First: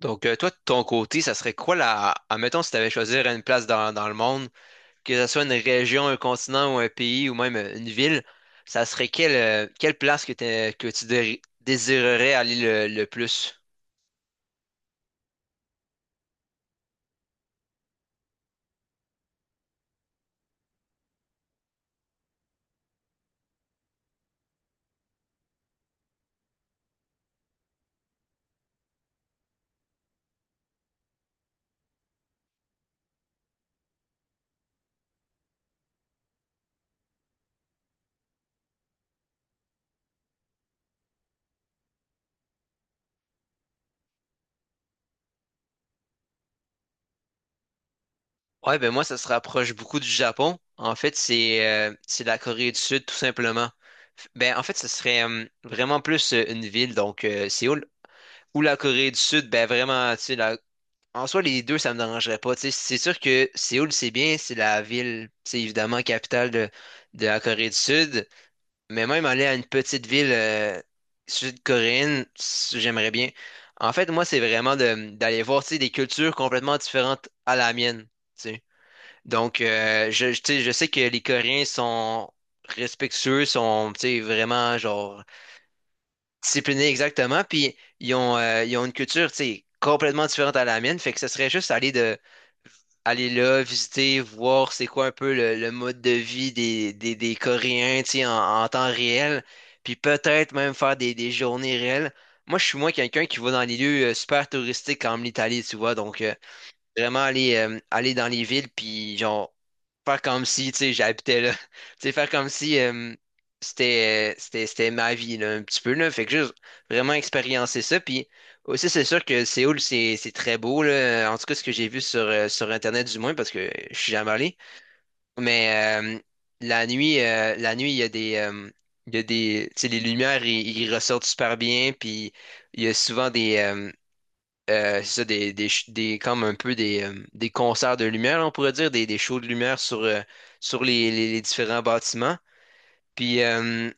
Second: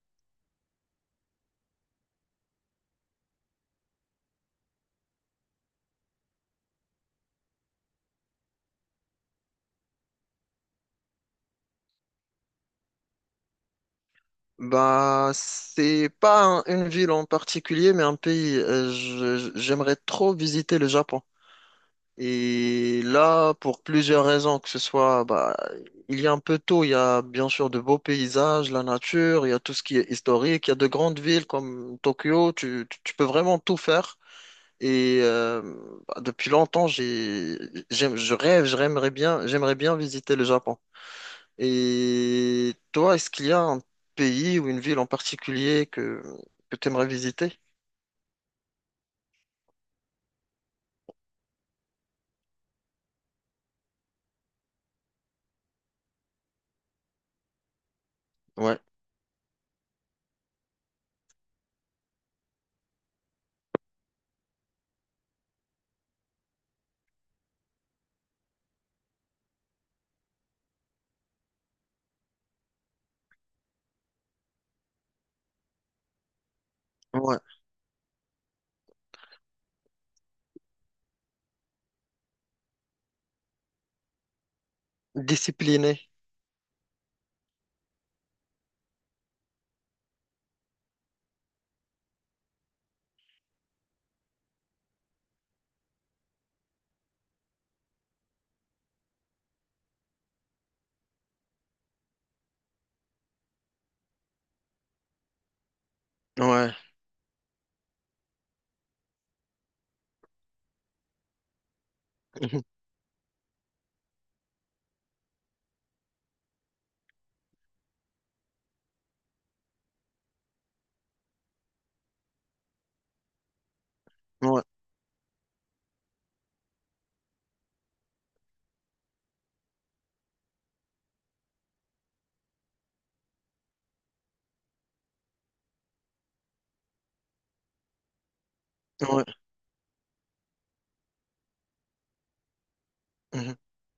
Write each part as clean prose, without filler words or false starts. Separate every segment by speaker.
Speaker 1: Toi, de ton côté, ça serait quoi la... Admettons, si tu avais choisi une place dans le monde, que ce soit une région, un continent ou un pays ou même une ville, ça serait quelle place que tu désirerais aller le plus?
Speaker 2: Bah, c'est pas une ville en particulier, mais un pays. J'aimerais trop visiter le Japon. Et là, pour plusieurs raisons, que ce soit, bah, il y a un peu tout. Il y a bien sûr de beaux paysages, la nature, il y a tout ce qui est historique, il y a de grandes villes comme Tokyo. Tu peux vraiment tout faire. Et bah, depuis longtemps, je rêve, j'aimerais bien visiter le Japon. Et toi, est-ce qu'il y a un pays ou une ville en particulier que tu aimerais visiter?
Speaker 1: Ouais, ben moi, ça se rapproche beaucoup du Japon. En fait, c'est la Corée du Sud, tout simplement. Ben, en fait, ce serait vraiment plus une ville, Séoul. Ou la
Speaker 2: Ouais,
Speaker 1: Corée du Sud, ben vraiment, tu sais, la... En soi, les deux, ça me dérangerait pas. Tu sais, c'est sûr que Séoul, c'est bien, c'est la ville, c'est évidemment de la Corée du Sud. Mais même aller à une petite ville sud-coréenne, j'aimerais bien. En fait, moi, c'est vraiment d'aller voir, tu sais, des cultures complètement différentes
Speaker 2: ouais.
Speaker 1: à la mienne. Tu sais. Donc, tu sais, je sais que les Coréens sont respectueux, sont, tu sais, vraiment, genre,
Speaker 2: Discipliné.
Speaker 1: disciplinés, exactement. Puis, ils ont une culture, tu sais, complètement différente à la mienne. Fait que ce serait juste aller là, visiter, voir c'est quoi un peu le mode de vie des Coréens, tu sais, en temps réel, puis peut-être même faire des journées réelles. Moi, je suis moins quelqu'un qui va dans les lieux super touristiques comme l'Italie, tu vois,
Speaker 2: Ouais.
Speaker 1: vraiment aller dans les villes, puis genre, faire comme si, tu sais, j'habitais là. Tu sais, faire comme si euh, c'était ma vie, là, un petit peu, là. Fait que juste vraiment expériencer ça. Puis aussi, c'est sûr que Séoul, c'est très beau, là. En tout cas, ce que j'ai vu sur Internet, du moins, parce que je suis jamais
Speaker 2: Mhm.
Speaker 1: allé.
Speaker 2: Ouais,
Speaker 1: Mais la nuit, il y a il y a tu sais, les lumières, ils ressortent super bien, puis il y a souvent des, c'est ça, des, ch- des- comme un peu des concerts de lumière, on pourrait dire, des
Speaker 2: ouais.
Speaker 1: shows de lumière sur les différents bâtiments. Puis
Speaker 2: Mhm.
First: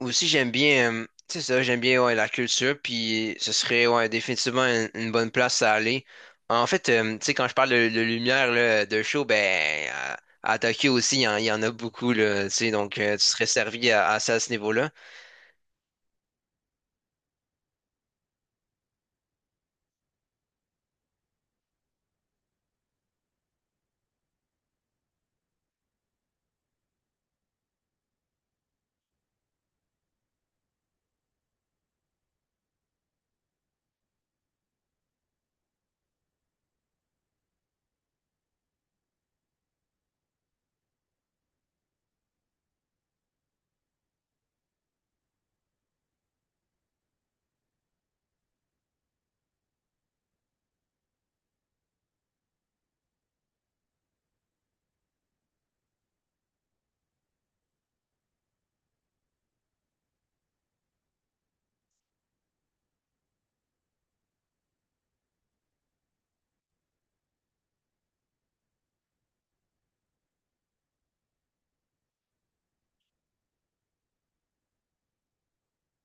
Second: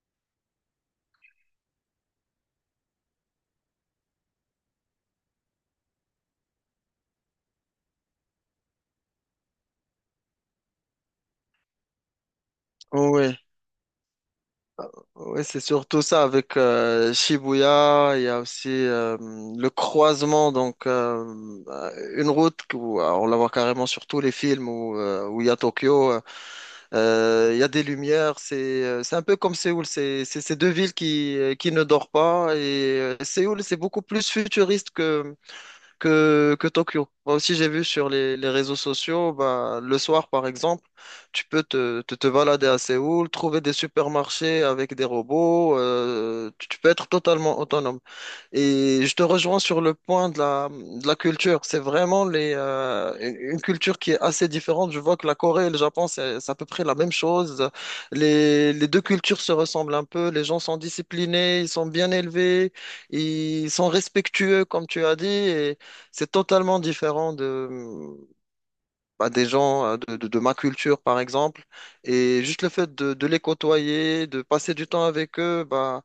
Speaker 1: aussi, j'aime bien, ouais, la culture, puis ce serait, ouais, définitivement une bonne place à aller. En fait, tu sais, quand je parle de lumière, là, de show, ben, à Tokyo aussi, il y en a beaucoup, là, tu sais, tu
Speaker 2: Ouais,
Speaker 1: serais servi à ça à ce niveau-là.
Speaker 2: ouais, c'est surtout ça avec Shibuya. Il y a aussi le croisement, donc une route on la voit carrément sur tous les films où il y a Tokyo. Il y a des lumières, c'est un peu comme Séoul, c'est ces deux villes qui ne dorment pas. Et Séoul, c'est beaucoup plus futuriste que Tokyo. Moi aussi, j'ai vu sur les réseaux sociaux, bah, le soir par exemple, tu peux te balader à Séoul, trouver des supermarchés avec des robots, tu peux être totalement autonome. Et je te rejoins sur le point de la culture. C'est vraiment les, une culture qui est assez différente. Je vois que la Corée et le Japon, c'est à peu près la même chose. Les deux cultures se ressemblent un peu. Les gens sont disciplinés, ils sont bien élevés, ils sont respectueux, comme tu as dit. Et c'est totalement différent bah, des gens de ma culture, par exemple. Et juste le fait de les côtoyer, de passer du temps avec eux, bah,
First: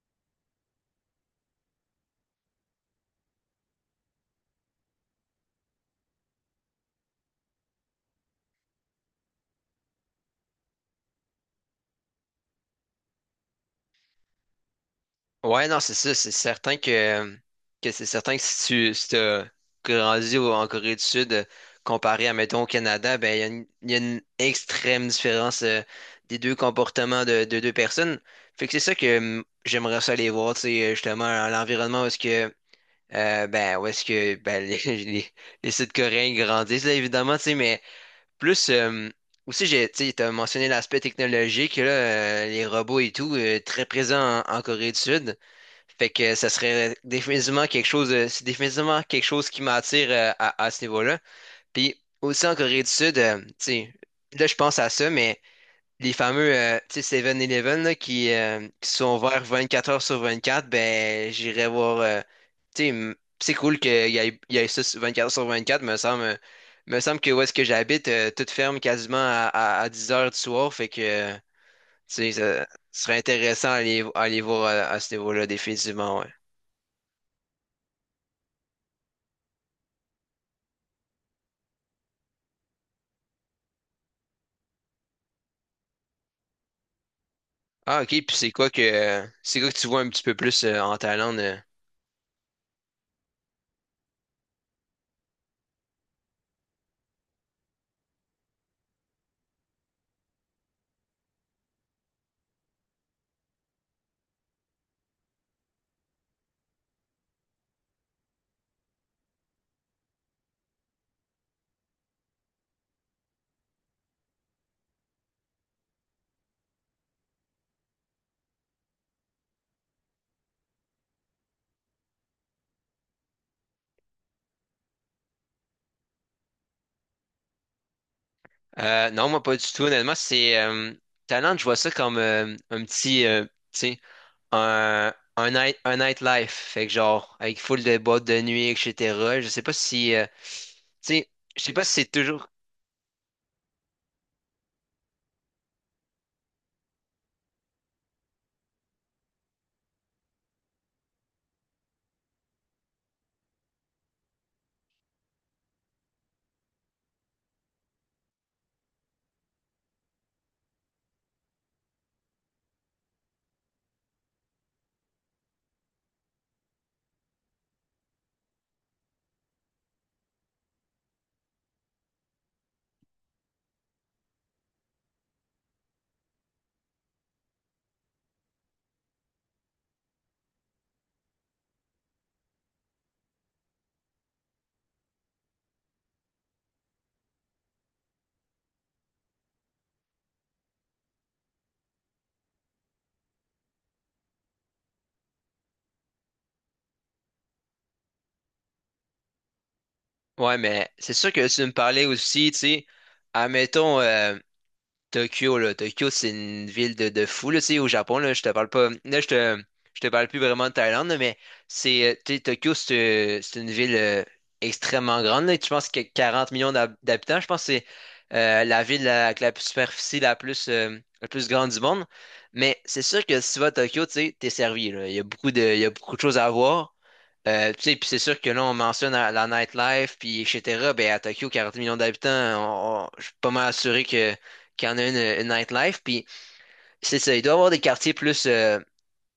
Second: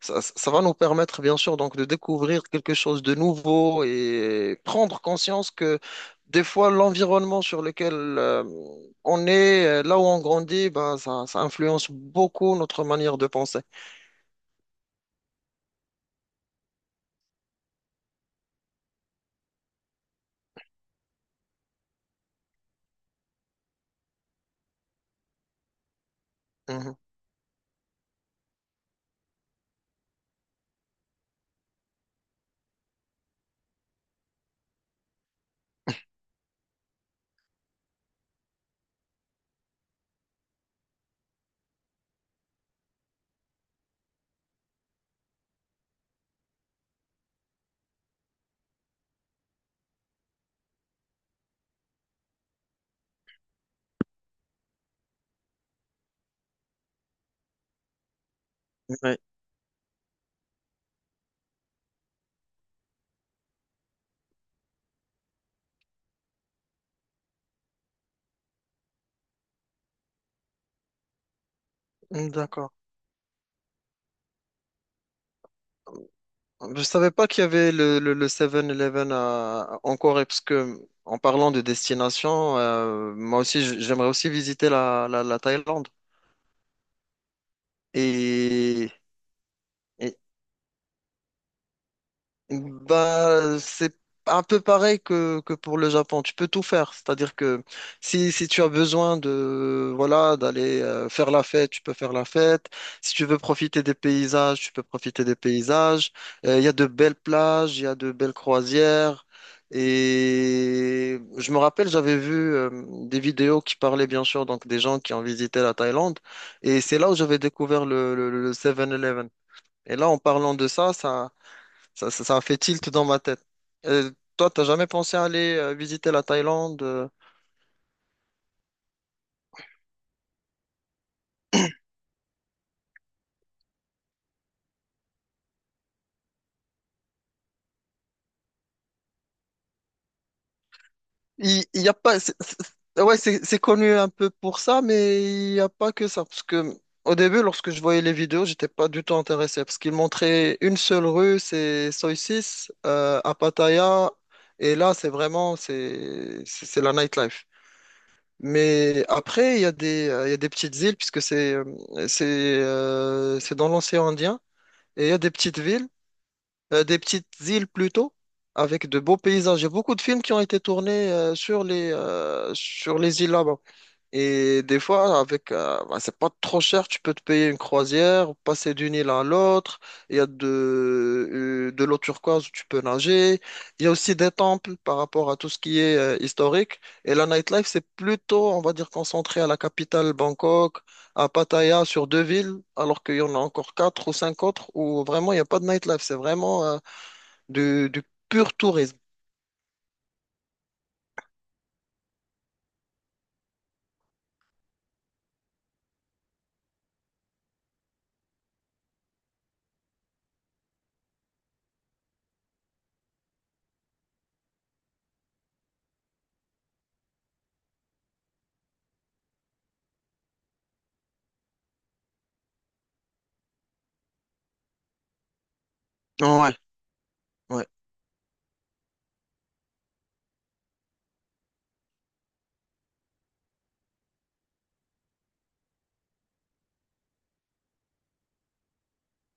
Speaker 2: ça va nous permettre, bien sûr, donc, de découvrir quelque chose de nouveau et prendre conscience que des fois, l'environnement sur lequel on est, là où on grandit, bah, ça influence beaucoup notre manière de penser.
Speaker 1: Ouais, non, c'est ça. C'est certain que c'est certain que si t'as grandi en Corée du Sud, comparé à, mettons, au Canada, ben, il y a une extrême différence des deux
Speaker 2: Mhm.
Speaker 1: comportements de deux personnes. Fait que c'est ça que, j'aimerais ça aller voir, tu sais, justement, à l'environnement où est-ce que, où est-ce que, ben, les, les Sud-Coréens grandissent, là, évidemment, tu sais, mais plus, aussi, j'ai, tu sais, t'as mentionné l'aspect technologique, là, les robots et tout, très présent en Corée du Sud. Fait que ça serait définitivement c'est définitivement quelque chose qui m'attire, à ce niveau-là. Puis aussi en Corée du Sud, tu sais, là je pense à ça, mais les fameux, tu sais, Seven eleven là, qui sont
Speaker 2: Ouais.
Speaker 1: ouverts 24 heures sur 24, ben j'irai voir. Tu sais. C'est cool il y ait ça sur quatre heures sur 24, me semble. Me semble que où est-ce que j'habite, tout ferme quasiment à 10 heures du soir. Fait que tu sais, ça
Speaker 2: D'accord.
Speaker 1: serait intéressant à aller voir à ce niveau-là, définitivement. Ouais.
Speaker 2: Je savais pas qu'il y avait le 7-Eleven en Corée, parce que en parlant de destination, moi aussi j'aimerais aussi visiter la Thaïlande.
Speaker 1: Ah, ok. Puis
Speaker 2: Et,
Speaker 1: c'est quoi que tu vois un
Speaker 2: et
Speaker 1: petit peu plus, en Thaïlande? Euh?
Speaker 2: Bah, c'est un peu pareil que pour le Japon. Tu peux tout faire. C'est-à-dire que si tu as besoin de, voilà, d'aller faire la fête, tu peux faire la fête. Si tu veux profiter des paysages, tu peux profiter des paysages. Il y a de belles plages, il y a de belles croisières. Et je me rappelle, j'avais vu des vidéos qui parlaient bien sûr donc des gens qui ont visité la Thaïlande. Et c'est là où j'avais découvert le 7-Eleven. Et là, en parlant de ça, ça a fait tilt dans ma tête. Euh, Toi, t'as jamais pensé à aller visiter la Thaïlande?
Speaker 1: Non, moi pas du tout, honnêtement. C'est Thaïlande, je vois ça comme un petit tu sais, un night un nightlife. Fait que genre avec full de boîtes de nuit, et etc. Je sais pas si tu sais, je
Speaker 2: Il,
Speaker 1: sais
Speaker 2: il
Speaker 1: pas
Speaker 2: y
Speaker 1: si
Speaker 2: a
Speaker 1: c'est
Speaker 2: pas.
Speaker 1: toujours.
Speaker 2: Ouais, c'est connu un peu pour ça, mais il n'y a pas que ça. Parce que au début, lorsque je voyais les vidéos, j'étais pas du tout intéressé parce qu'ils montraient une seule rue, c'est Soi Six à Pattaya, et là, c'est vraiment c'est la nightlife. Mais après, il y a des il y a des petites îles puisque c'est dans l'océan Indien. Et il y a des petites villes des petites îles plutôt, avec de beaux paysages. Il y a beaucoup de films qui ont été tournés sur les îles là-bas. Et des fois, avec, bah, c'est pas trop cher, tu peux te payer une croisière, passer d'une île à l'autre. Il y a de l'eau turquoise où tu peux nager. Il y a aussi des temples par rapport à tout ce qui est historique. Et la nightlife, c'est plutôt, on va dire, concentré à la capitale Bangkok. À Pattaya sur deux villes, alors qu'il y en a encore quatre ou cinq autres où vraiment il n'y a pas de nightlife. C'est vraiment du pur tourisme.
Speaker 1: Ouais, mais c'est sûr que tu me parlais aussi, tu sais, admettons, Tokyo, là. Tokyo, c'est une ville de fou, là. Tu sais, au Japon, là, je te parle pas. Là, je te parle plus vraiment de Thaïlande, là, mais tu sais, Tokyo, c'est une ville extrêmement grande, là. Tu penses que y 40 millions d'habitants. Je pense que c'est la ville avec la superficie la plus grande du monde. Mais c'est sûr que si tu vas à Tokyo, tu sais, t'es servi, là. Il y a beaucoup de il y a beaucoup de choses à
Speaker 2: Ouais,
Speaker 1: voir.
Speaker 2: ouais,
Speaker 1: Tu sais, puis c'est sûr que là, on mentionne la nightlife, puis etc. Ben, à Tokyo, 40 millions d'habitants, je suis pas mal assuré que qui en a une nightlife. Puis c'est ça, il doit y avoir des quartiers plus,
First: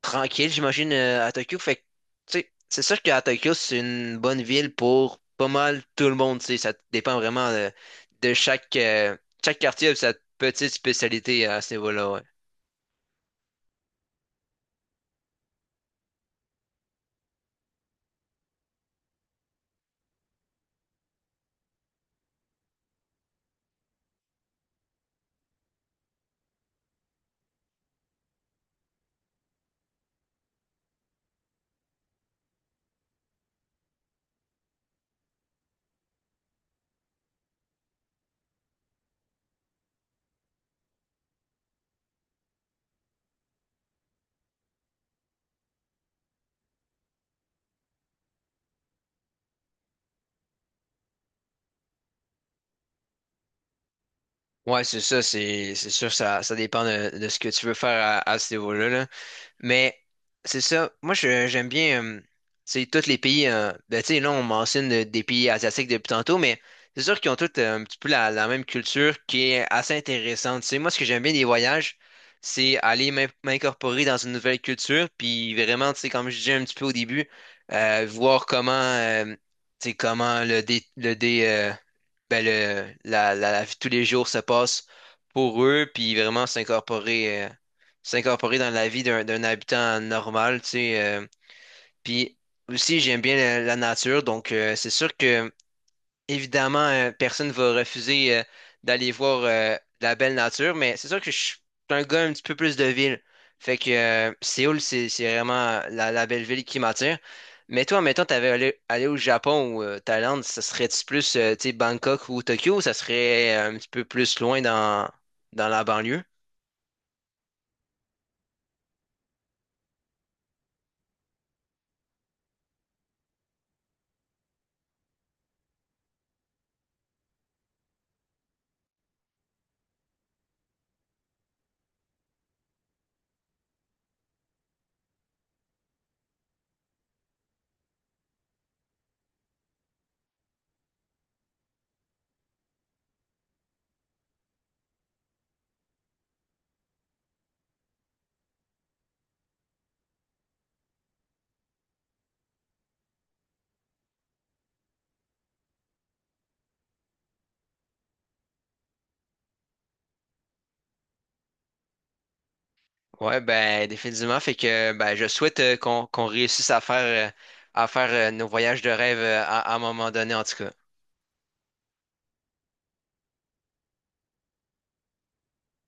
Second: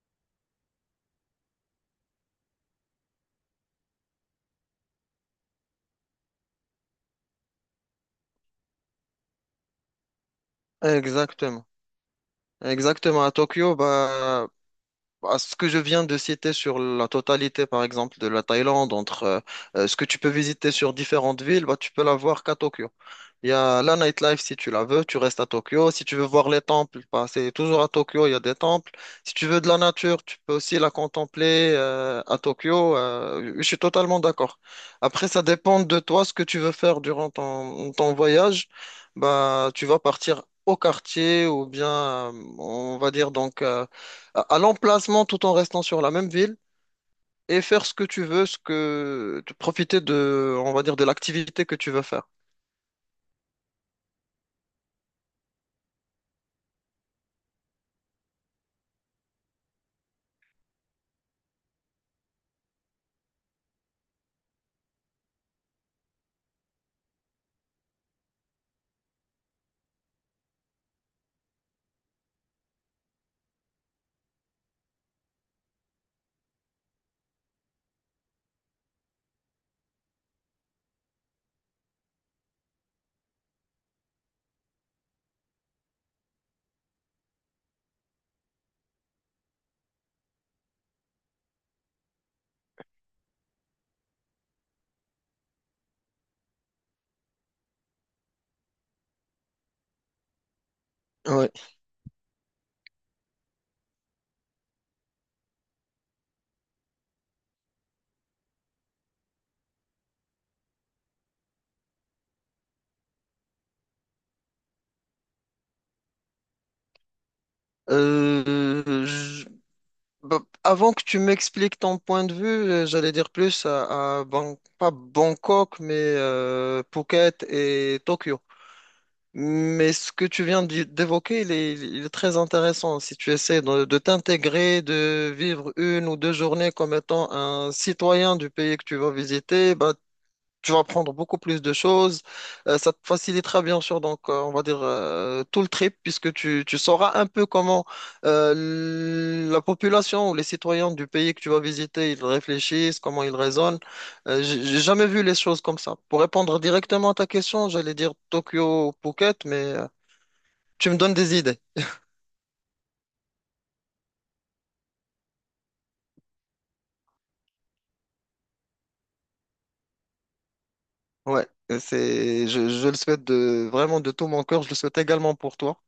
Speaker 1: tranquilles, j'imagine, à Tokyo. Fait que, tu sais, c'est sûr qu'à Tokyo, c'est une bonne ville pour pas mal tout le monde. Tu sais, ça dépend vraiment de chaque quartier a sa petite spécialité à
Speaker 2: exactement.
Speaker 1: ce niveau-là. Ouais,
Speaker 2: Exactement. À Tokyo, bah, à ce que je viens de citer sur la totalité, par exemple, de la Thaïlande, entre ce que tu peux visiter sur différentes villes, bah, tu peux l'avoir qu'à Tokyo. Il y a la nightlife si tu la veux, tu restes à Tokyo. Si tu veux voir les temples, bah, c'est toujours à Tokyo, il y a des temples. Si tu veux de la nature, tu peux aussi la contempler à Tokyo. Je suis totalement d'accord. Après, ça dépend de toi ce que tu veux faire durant ton voyage. Bah, tu vas partir au quartier ou bien, on va dire donc, à l'emplacement tout en restant sur la même ville et faire ce que tu veux, ce que, profiter de, on va dire, de l'activité que tu veux faire.
Speaker 1: ouais c'est ça, c'est sûr, ça dépend de ce que tu veux faire à ce niveau-là, là. Mais c'est ça. Moi, j'aime bien, c'est tous les pays. Euh, ben, tu sais, là, on mentionne, des pays asiatiques depuis tantôt, mais c'est sûr qu'ils ont tous, un petit peu la même culture qui est assez intéressante. Tu sais, moi, ce que j'aime bien des voyages, c'est aller m'incorporer dans une nouvelle culture, puis vraiment, tu sais, comme je disais un petit peu au début, voir comment, tu sais, comment le dé, ben, le, la vie de tous les jours se passe pour eux, puis vraiment s'incorporer. S'incorporer dans la vie d'un habitant normal, tu sais. Euh. Puis aussi, j'aime bien la nature, c'est sûr que, évidemment, personne ne va refuser, d'aller voir, de la belle nature, mais c'est sûr que je
Speaker 2: Ouais.
Speaker 1: suis un gars un petit peu plus de ville. Fait que, Séoul, c'est vraiment la belle ville qui m'attire. Mais toi, mettons, allé au Japon ou, Thaïlande, ça serait-tu plus, tu sais, Bangkok ou Tokyo, ou ça serait, un petit peu plus loin dans la banlieue?
Speaker 2: Euh, je- Bah, avant que tu m'expliques ton point de vue, j'allais dire plus pas Bangkok, mais Phuket et Tokyo. Mais ce que tu viens d'évoquer, il est très intéressant. Si tu essaies de t'intégrer, de vivre une ou deux journées comme étant un citoyen du pays que tu vas visiter, bah, tu vas apprendre beaucoup plus de choses. Ça te facilitera bien sûr, donc on va dire tout le trip, puisque tu sauras un peu comment la population ou les citoyens du pays que tu vas visiter, ils réfléchissent, comment ils raisonnent. J'ai jamais vu les choses comme ça. Pour répondre directement à ta question, j'allais dire Tokyo ou Phuket, mais tu me donnes des idées.
Speaker 1: Ouais, ben définitivement. Fait que ben je souhaite, qu'on réussisse à faire, euh, nos voyages de rêve, à un moment donné en tout cas.
Speaker 2: Ouais, je le souhaite de, vraiment de tout mon cœur. Je le souhaite également pour toi.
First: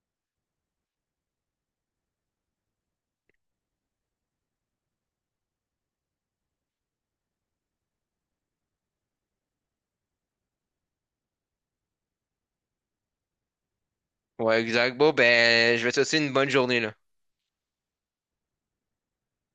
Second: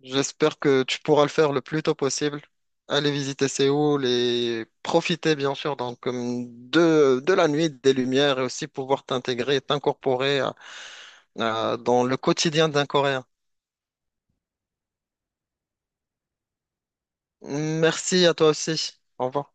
Speaker 2: J'espère que tu pourras le faire le plus tôt possible. Aller visiter Séoul et profiter bien sûr donc de la nuit, des lumières et aussi pouvoir t'intégrer, t'incorporer dans le quotidien d'un Coréen.
Speaker 1: Ouais, exact. Bon, ben je vais te souhaiter une bonne journée là.
Speaker 2: Merci à toi aussi. Au revoir.